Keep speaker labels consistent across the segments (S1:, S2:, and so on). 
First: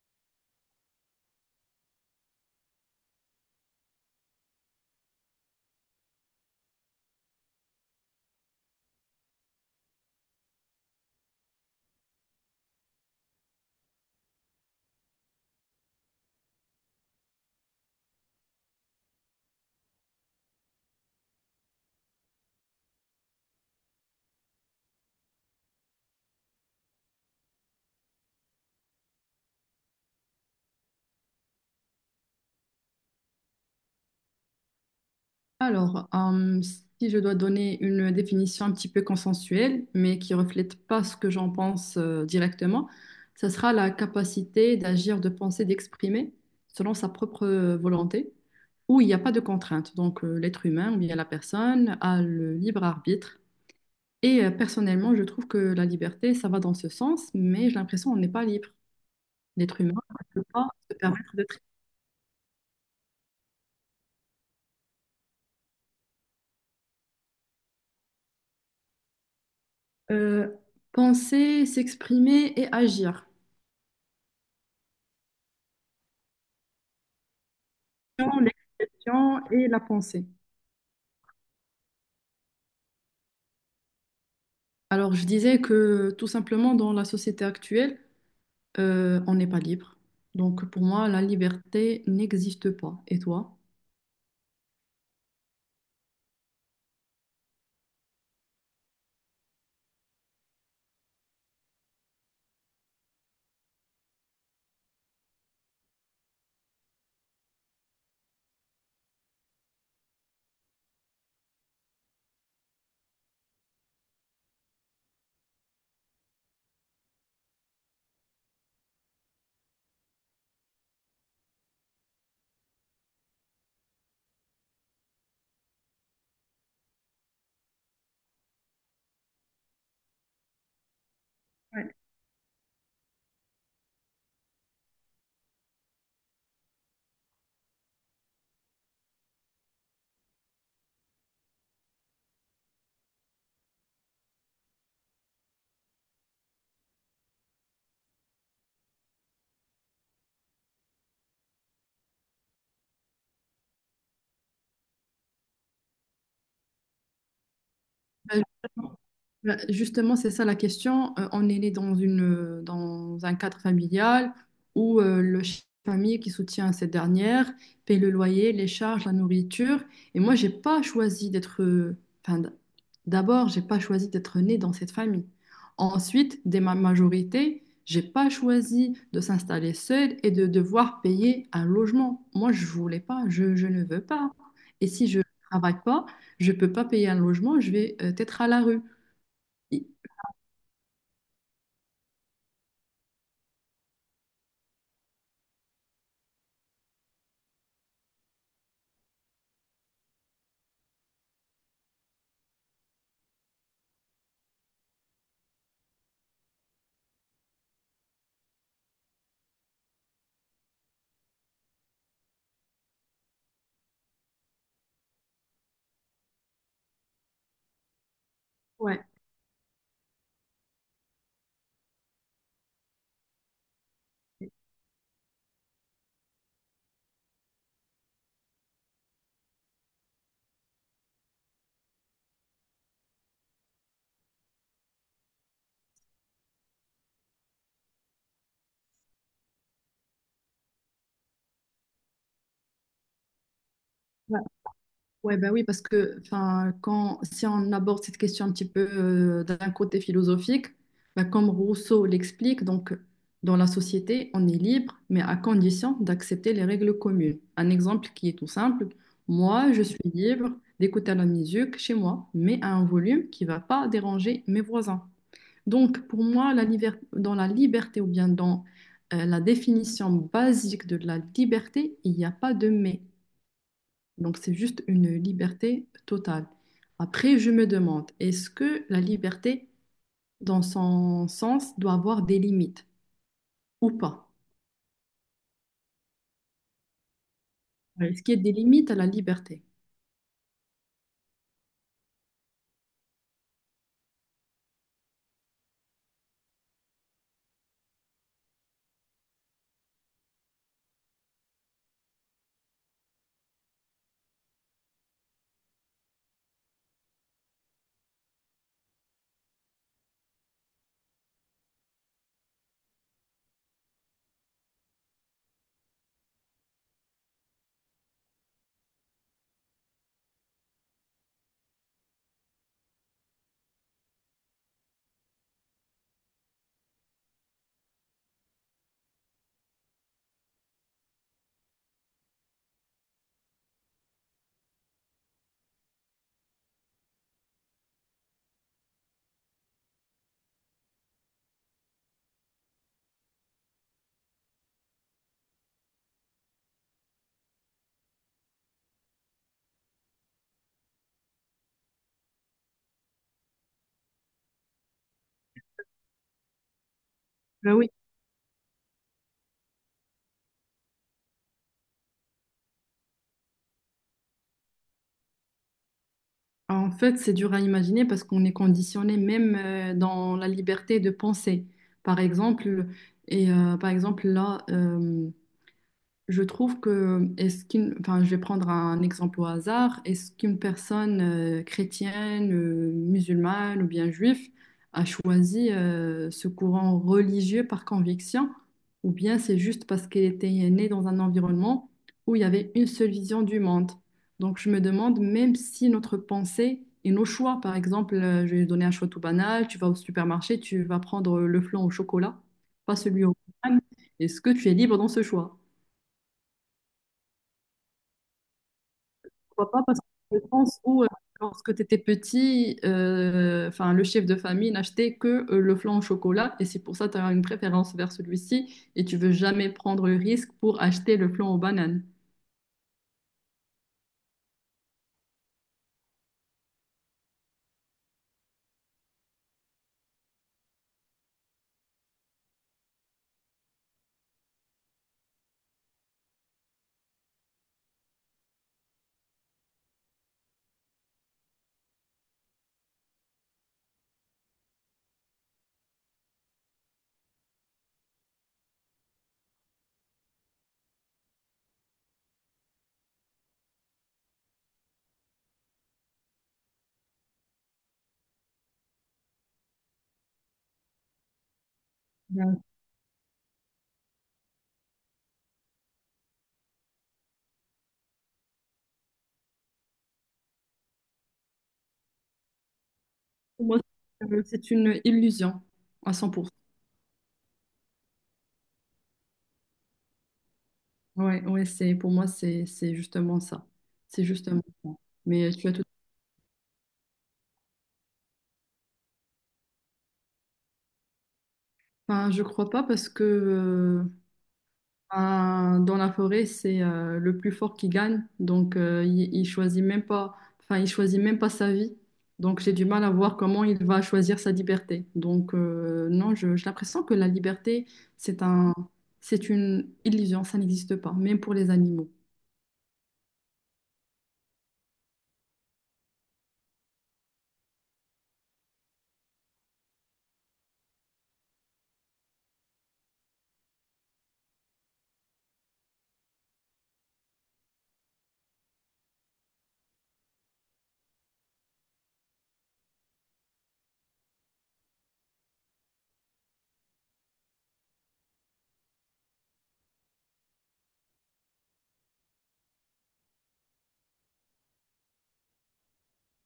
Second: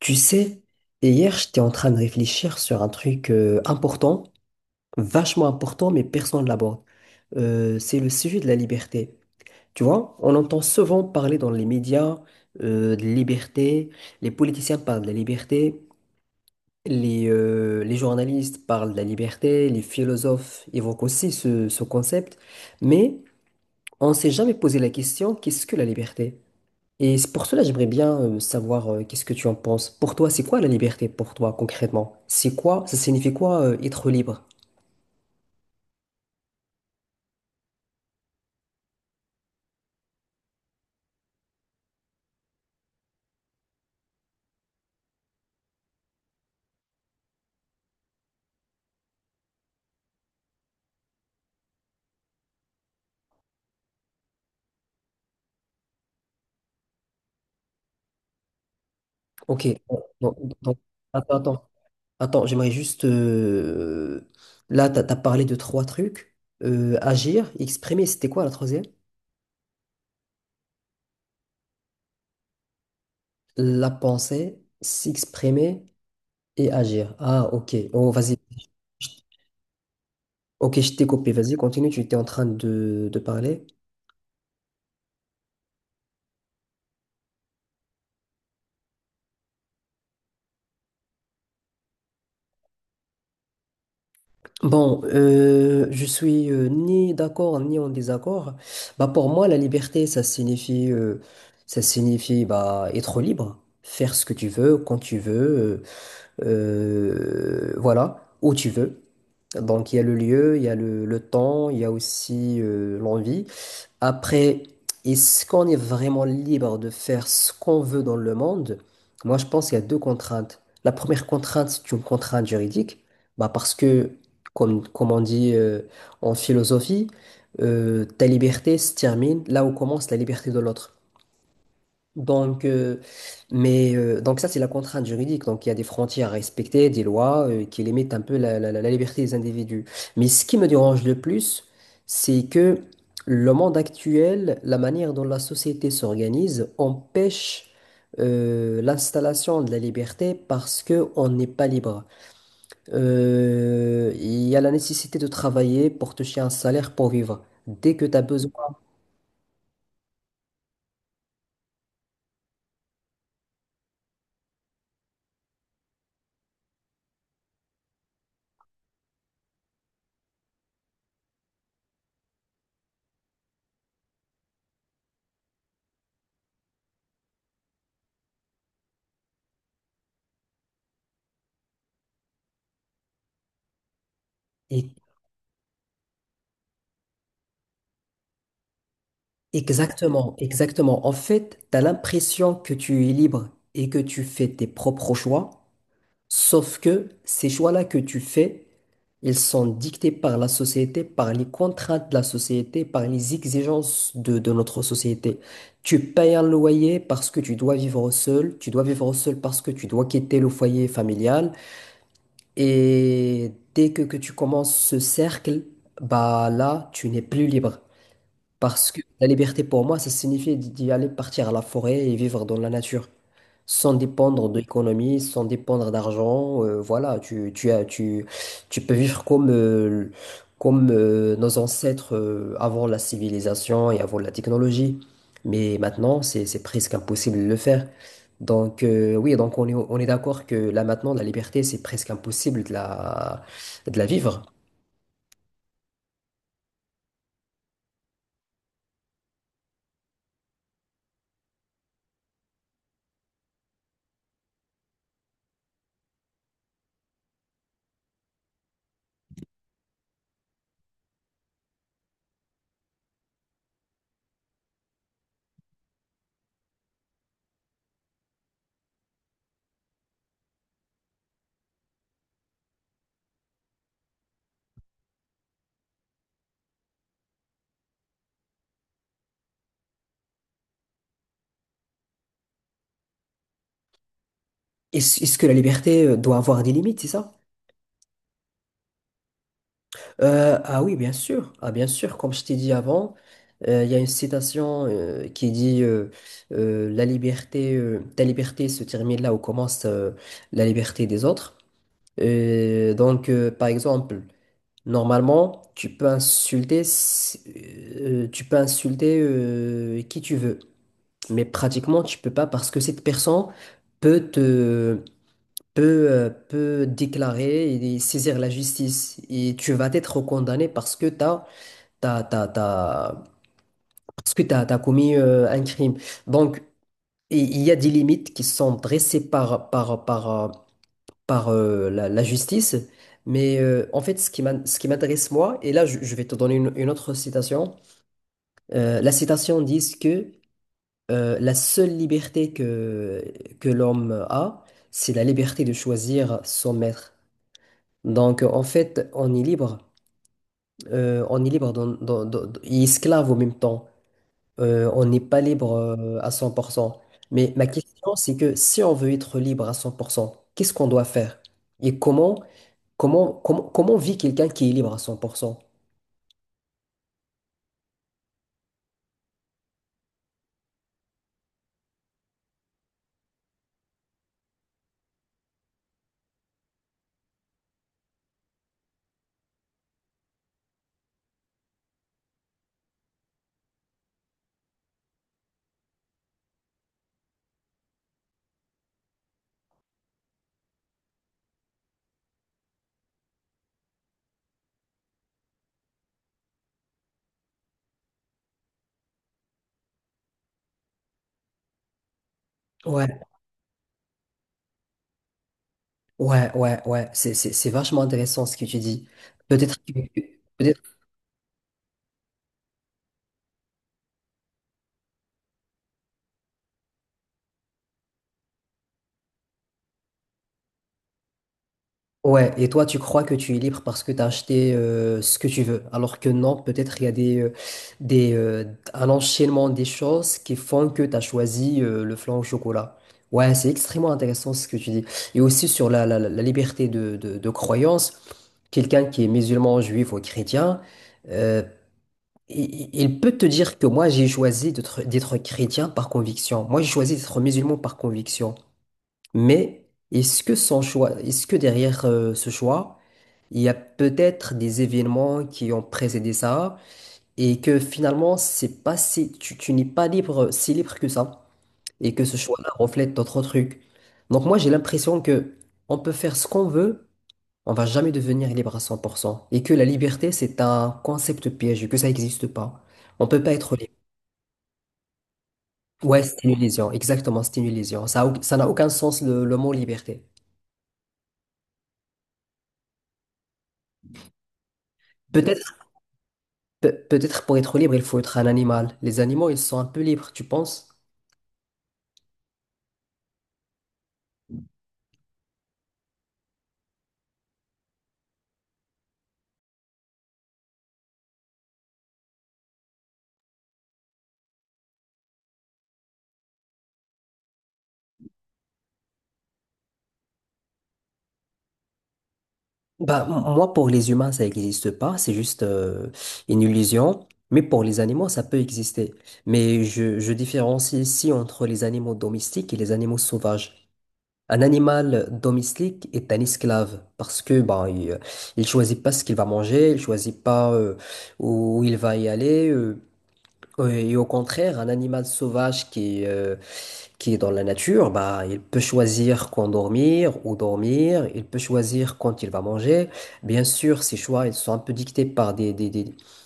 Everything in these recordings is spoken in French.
S1: Tu sais, hier, j'étais en train de réfléchir sur un truc important, vachement important, mais personne ne l'aborde. C'est le sujet de la liberté. Tu vois, on entend souvent parler dans les médias de liberté, les politiciens parlent de la liberté, les journalistes parlent de la liberté, les philosophes évoquent aussi ce concept, mais on ne s'est jamais posé la question, qu'est-ce que la liberté? Et c'est pour cela, j'aimerais bien savoir qu'est-ce que tu en penses. Pour toi, c'est quoi la liberté pour toi concrètement? C'est quoi, ça signifie quoi être libre?
S2: Si je dois donner une définition un petit peu consensuelle, mais qui reflète pas ce que j'en pense directement, ça sera la capacité d'agir, de penser, d'exprimer selon sa propre volonté, où il n'y a pas de contrainte. Donc, l'être humain ou bien la personne a le libre arbitre. Et personnellement, je trouve que la liberté, ça va dans ce sens, mais j'ai l'impression qu'on n'est pas libre.
S1: Ok,
S2: L'être humain
S1: bon,
S2: ne peut
S1: bon,
S2: pas
S1: donc,
S2: se permettre
S1: attends,
S2: de
S1: attends, attends, j'aimerais juste. Là, tu as parlé de trois trucs. Agir, exprimer, c'était quoi la troisième?
S2: euh, penser, s'exprimer et agir.
S1: La pensée, s'exprimer et agir. Ah, ok, oh, vas-y.
S2: L'expression et la pensée.
S1: Ok, je t'ai copié, vas-y, continue, tu étais en train de parler.
S2: Alors, je disais que tout simplement, dans la société actuelle, on n'est pas libre. Donc, pour moi, la liberté n'existe pas. Et toi?
S1: Bon, je suis ni d'accord ni en désaccord. Bah pour moi, la liberté, ça signifie bah être libre, faire ce que tu veux, quand tu veux, voilà, où tu veux. Donc il y a le lieu, il y a le temps, il y a aussi l'envie. Après, est-ce qu'on est vraiment libre de faire ce qu'on veut dans le monde? Moi, je pense qu'il y a deux contraintes. La première contrainte, c'est une contrainte juridique, bah parce que, comme on dit en philosophie, ta liberté se termine là où commence la liberté de l'autre.
S2: Ouais.
S1: Donc, mais, donc ça, c'est la contrainte juridique. Donc, il y a des frontières à respecter, des lois qui limitent un peu la liberté des individus. Mais ce qui me dérange le plus, c'est que le monde actuel, la manière dont la société s'organise, empêche l'installation de la liberté parce que on n'est pas libre. Il y a la nécessité de travailler pour toucher un salaire pour vivre. Dès que tu as
S2: Ben,
S1: besoin...
S2: Bah, justement, c'est ça la question. On est né dans dans un cadre familial où le chef de famille qui soutient cette dernière paye le loyer, les charges, la nourriture. Et moi, j'ai pas choisi Enfin, d- d'abord, j'ai pas choisi d'être né dans cette famille. Ensuite, dès ma majorité, j'ai pas choisi de s'installer seule et de devoir payer un logement. Moi, je voulais pas. Je ne veux pas. Et si je travaille pas, je peux pas payer un logement. Je vais être à la rue.
S1: Exactement, exactement. En fait, tu as l'impression que tu es libre et que tu fais tes propres choix, sauf que ces choix-là que tu fais, ils sont dictés par la société, par les contraintes de la société, par les exigences de notre société. Tu payes un loyer parce que tu dois vivre seul, tu dois vivre seul parce que tu dois quitter le foyer familial, et dès que tu commences ce cercle, bah là, tu n'es plus libre. Parce que
S2: Ouais.
S1: la liberté pour moi, ça signifie d'y aller partir à la forêt et vivre dans la nature, sans dépendre de l'économie, sans dépendre d'argent. Voilà, tu, tu peux vivre comme nos ancêtres avant la civilisation et avant la technologie. Mais maintenant, c'est presque impossible de le faire. Donc, oui, donc on est d'accord que là maintenant, la liberté, c'est presque impossible de de la
S2: Ouais,
S1: vivre.
S2: ouais, bah oui, parce que enfin, si on aborde cette question un petit peu d'un côté philosophique, bah, comme Rousseau l'explique, donc dans la société, on est libre, mais à condition d'accepter les règles communes. Un exemple qui est tout simple, moi, je suis libre d'écouter la musique chez moi, mais à un volume qui ne va pas déranger mes voisins. Donc, pour moi, dans la liberté ou bien dans la définition basique de la liberté, il n'y a pas de mais. Donc, c'est juste une liberté totale. Après, je me demande, est-ce que la liberté, dans son sens, doit avoir des limites ou pas?
S1: Est-ce que la liberté doit avoir des limites, c'est ça?
S2: Oui. Est-ce qu'il y a des limites à la liberté?
S1: Ah oui, bien sûr. Ah, bien sûr, comme je t'ai dit avant, il y a une citation qui dit la liberté, ta liberté se termine là où commence la liberté des autres. Donc, par exemple, normalement, tu peux insulter, tu peux insulter qui tu veux, mais pratiquement, tu peux pas parce que cette personne peut te peut, peut déclarer et saisir la justice et tu vas être condamné parce que tu as T'as, t'as- t'as- parce que tu as commis un crime. Donc, il y a des limites qui sont dressées par, par, la, la justice. Mais en fait, ce qui m'intéresse, moi, et là, je vais te donner une autre citation. La citation dit que la seule liberté que l'homme a, c'est la liberté de choisir son maître. Donc, en fait, on est libre. On est libre, et esclave en même temps. On n'est pas libre à 100%. Mais ma
S2: Ben oui.
S1: question, c'est que si on veut être libre à 100%, qu'est-ce qu'on doit faire? Et comment vit quelqu'un qui est libre à 100%?
S2: En fait, c'est dur à imaginer parce qu'on est conditionné même dans la liberté de penser. Par exemple, par exemple, je trouve que, je vais prendre un exemple au hasard, est-ce qu'une personne chrétienne, musulmane ou bien juif a choisi ce courant religieux par conviction, ou bien c'est juste parce qu'elle était née dans un environnement où il y avait une seule vision du monde? Donc je me demande, même si notre pensée et nos choix, par exemple, je vais donner un choix tout banal, tu vas au supermarché, tu vas prendre le flan au chocolat, pas
S1: Ouais,
S2: celui au pain, est-ce que tu es libre dans ce choix?
S1: ouais, ouais, ouais. C'est vachement intéressant ce que tu dis.
S2: Pourquoi
S1: Peut-être
S2: pas,
S1: que,
S2: parce que je pense
S1: peut-être.
S2: lorsque tu étais petit, le chef de famille n'achetait que le flan au chocolat, et c'est pour ça que tu as une préférence vers celui-ci, et tu veux jamais prendre le risque pour acheter le flan aux bananes.
S1: Ouais, et toi, tu crois que tu es libre parce que tu as acheté ce que tu veux, alors que non, peut-être il y a des, euh, un enchaînement des choses qui font que tu as choisi le flan au chocolat. Ouais, c'est extrêmement intéressant ce que tu dis. Et aussi sur la liberté de croyance, quelqu'un qui est musulman, juif ou chrétien, euh, il peut te dire que moi, j'ai choisi d'être chrétien par conviction. Moi, j'ai choisi d'être musulman par conviction. Mais est-ce que son choix, est-ce que derrière ce choix, il y a peut-être des événements qui ont précédé ça et que finalement, c'est pas si, tu n'es pas libre, si libre que ça et que ce
S2: Bien.
S1: choix-là reflète d'autres trucs. Donc moi, j'ai l'impression que on peut faire ce qu'on veut, on va jamais devenir libre à 100% et que la liberté, c'est un concept piège, que ça n'existe pas. On peut pas
S2: Pour
S1: être
S2: moi,
S1: libre.
S2: c'est une illusion à
S1: Ouais,
S2: cent
S1: c'est
S2: pour
S1: une
S2: cent.
S1: illusion, exactement, c'est une illusion. Ça n'a aucun sens le mot liberté.
S2: Ouais, ouais, pour moi, c'est justement ça. C'est justement ça. Mais tu as
S1: Peut-être
S2: tout…
S1: Peut-être pour être libre, il faut être un animal. Les animaux, ils sont un peu libres, tu penses?
S2: Enfin, je crois pas parce que… dans la forêt, c'est le plus fort qui gagne. Donc, il choisit même pas, enfin, il choisit même pas sa vie. Donc, j'ai du mal à voir comment il va choisir sa liberté. Donc, non, je- j'ai l'impression que la liberté, c'est un, c'est une illusion. Ça n'existe pas, même pour les animaux.
S1: Bah, moi, pour les humains, ça n'existe pas, c'est juste une illusion. Mais pour les animaux, ça peut exister. Mais je différencie ici entre les animaux domestiques et les animaux sauvages. Un animal domestique est un esclave parce que ben il choisit pas ce qu'il va manger, il choisit pas où il va y aller. Et au contraire, un animal sauvage qui est dans la nature, bah, il peut choisir quand dormir ou dormir, il peut choisir quand il va manger. Bien sûr, ces choix, ils sont un peu dictés par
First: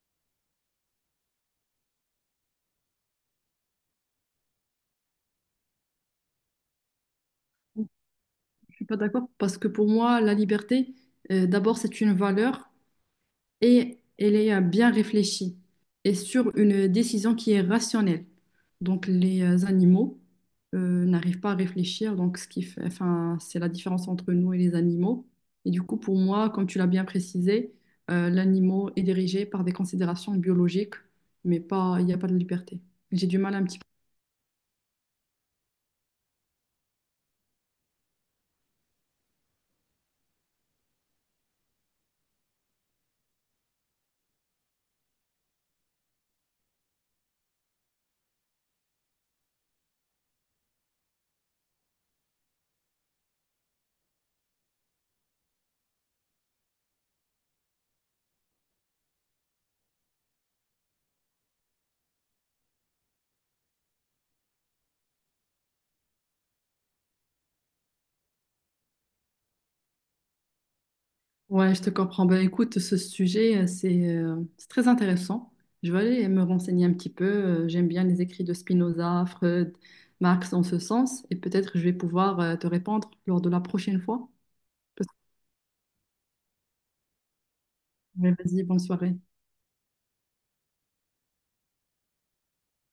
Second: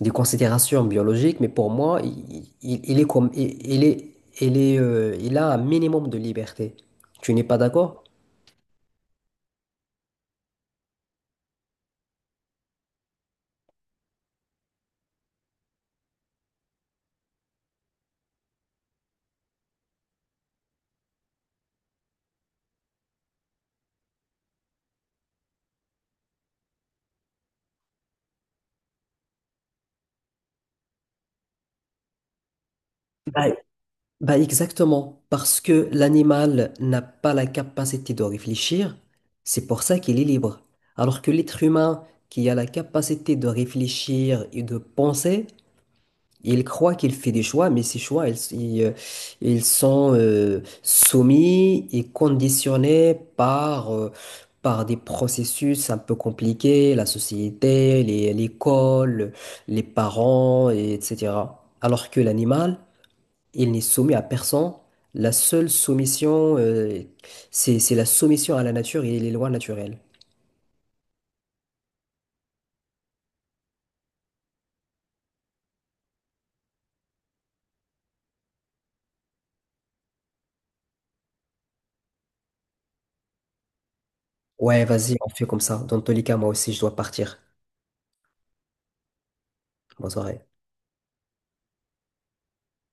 S1: des considérations biologiques, mais pour moi, il est il est, il a un minimum de liberté. Tu n'es pas d'accord?
S2: Je suis pas d'accord parce que pour moi, la liberté, d'abord, c'est une valeur. Et elle est bien réfléchie et sur une décision qui est rationnelle. Donc les animaux n'arrivent pas à réfléchir, donc ce qui fait, enfin, c'est la différence entre nous et les animaux. Et du coup, pour moi, comme tu l'as bien précisé, l'animal est dirigé par des considérations biologiques, mais pas, il n'y a pas de liberté. J'ai du
S1: Bah,
S2: mal un petit peu.
S1: bah exactement, parce que l'animal n'a pas la capacité de réfléchir, c'est pour ça qu'il est libre. Alors que l'être humain qui a la capacité de réfléchir et de penser, il croit qu'il fait des choix, mais ces choix, ils sont soumis et conditionnés par des processus un peu compliqués, la société, l'école, les parents, et etc. Alors que l'animal, il n'est soumis à personne. La seule soumission, c'est la soumission à la nature et les lois naturelles.
S2: Ouais, je te comprends. Ben, écoute, ce sujet, c'est très intéressant. Je vais aller me renseigner un petit peu. J'aime bien les écrits de Spinoza, Freud, Marx en ce sens, et peut-être je vais pouvoir te répondre lors de la prochaine fois.
S1: Ouais,
S2: Parce que…
S1: vas-y, on fait comme ça. Dans tous les cas, moi aussi, je dois partir.
S2: Ouais, vas-y, bonne soirée.
S1: Bonne soirée.